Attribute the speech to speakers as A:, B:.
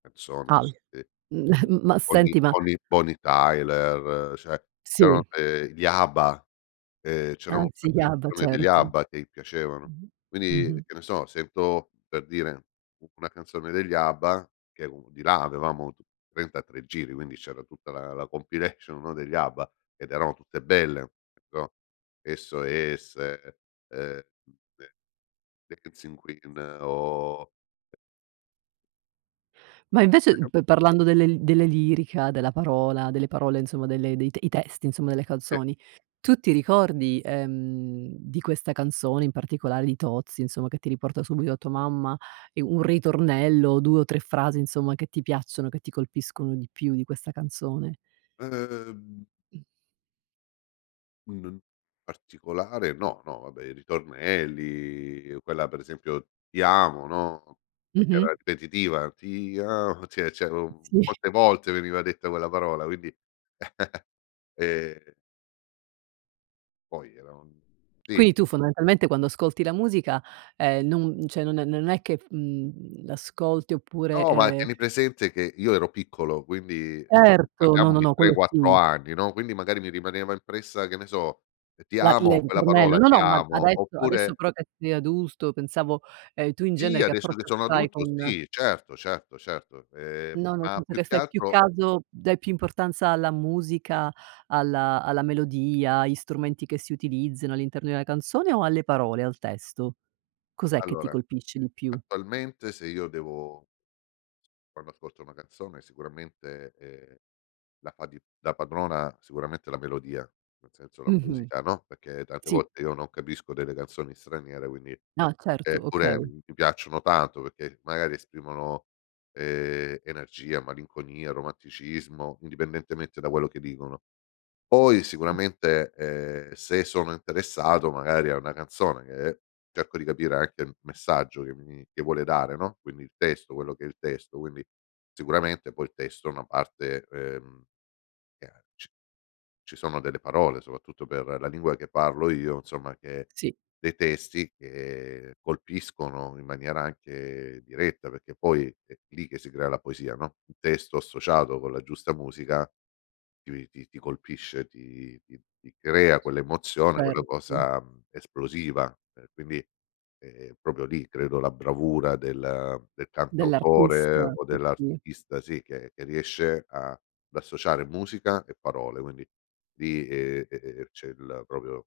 A: Persone
B: Al
A: te
B: mhmm, ma
A: Tony
B: senti, ma
A: Tony Tony Tyler, cioè, c'erano,
B: Sì.
A: ehm, gli Abba, ehm, c'erano un
B: Anzi,
A: sacco
B: gli
A: di
B: Abba,
A: canzoni degli
B: certo.
A: Abba, che i piacevano.
B: Mh-mh,
A: Quindi,
B: mh-mh.
A: che ne so, sento, per dire, u una canzone degli Abba, che è un di là avevamo 33 giri, quindi c'era tutta la la compilation, no degli Abba, ed erano tutte belle, però SOS, uhm de Dancing Queen, o
B: Ma invece, uhm
A: [unintelligible]
B: p parlando delle l delle lirica, della parola, delle parole, insomma, delle i te i testi, insomma, delle
A: E
B: canzoni. Tu ti ricordi, ehm, di questa canzone, in particolare, di Tozzi, insomma, che ti riporta subito a tua mamma, e un ritornello, 2 o 3 frasi, insomma, che ti piacciono, che ti colpiscono di più, di questa canzone.
A: Uhm
B: Mh.
A: U n n particolare no, no, vabbè, i ritornelli, quella, per esempio: Ti amo, no,
B: Mh-mh.
A: era ripetitiva, fa "ti a", ci è c'era un
B: Mh. Sì.
A: molte volte, veniva detta quella parola, quindi, e Poi, era un sì.
B: Quindi tu, fondamentalmente, quando ascolti la musica, ehm, non cioè n n non è che f mhmm, l'ascolti, oppure,
A: No, ma
B: ehm
A: tieni presente che, io ero piccolo, quindi
B: Erto! No,
A: parliamo
B: no,
A: di
B: no,
A: tre
B: quello
A: quattro
B: sì.
A: anni, no, quindi magari, mi rimaneva impressa, che ne so, Ti
B: La le
A: amo,
B: il
A: quella
B: ritornello
A: parola,
B: no,
A: ti
B: no, ma,
A: amo,
B: adesso adesso,
A: oppure
B: però, che sei adulto, pensavo, ehm, tu, in
A: Sì,
B: genere, che
A: adesso che
B: approccio
A: sono
B: hai
A: adulto,
B: con
A: sì, certo, certo, certo. Ehm,
B: No, nel
A: ma,
B: senso
A: più
B: che
A: che
B: fai più
A: altro
B: caso dai più importanza alla musica, alla alla melodia, agli strumenti che si utilizzano, all'interno di una canzone, o alle parole, al testo? Cos'è che ti
A: Allora,
B: colpisce di più?
A: attualmente se io devo quando ascolto una canzone, sicuramente, ehm, la fa di da padrona, sicuramente, la melodia, nel senso, la
B: Mh-mh.
A: musica, no, perché, tante
B: Sì.
A: volte, io non capisco delle canzoni straniere, quindi
B: No certo,
A: e pure,
B: okay.
A: m mi piacciono tanto perché, magari esprimono, ehm, energia, malinconia, romanticismo, indipendentemente da quello che dicono. Poi
B: Mh.
A: sicuramente, ehm, se sono interessato, magari, a una canzone che, cerco di capire anche il messaggio che mi mi che vuole dare, no, quindi il testo,
B: Sì.
A: quello che è il testo, quindi, sicuramente poi il testo è una parte, ehm, che ha ci ci sono delle parole, soprattutto per la lingua che parlo io, insomma che
B: Sì.
A: dei testi che, colpiscono in maniera anche diretta, perché poi, è lì che si crea la poesia, no, il testo associato con la giusta musica, ti ti ti colpisce, ti ti ti crea quell'emozione, quella
B: Cert
A: cosa, mhmm, esplosiva. E quindi, è è proprio lì, credo, la bravura del del cantautore
B: Dell'artista,
A: o
B: sì, sì.
A: dell'artista, sì, che che riesce a ad associare musica, e parole, quindi lì e e ehm, c'è il, proprio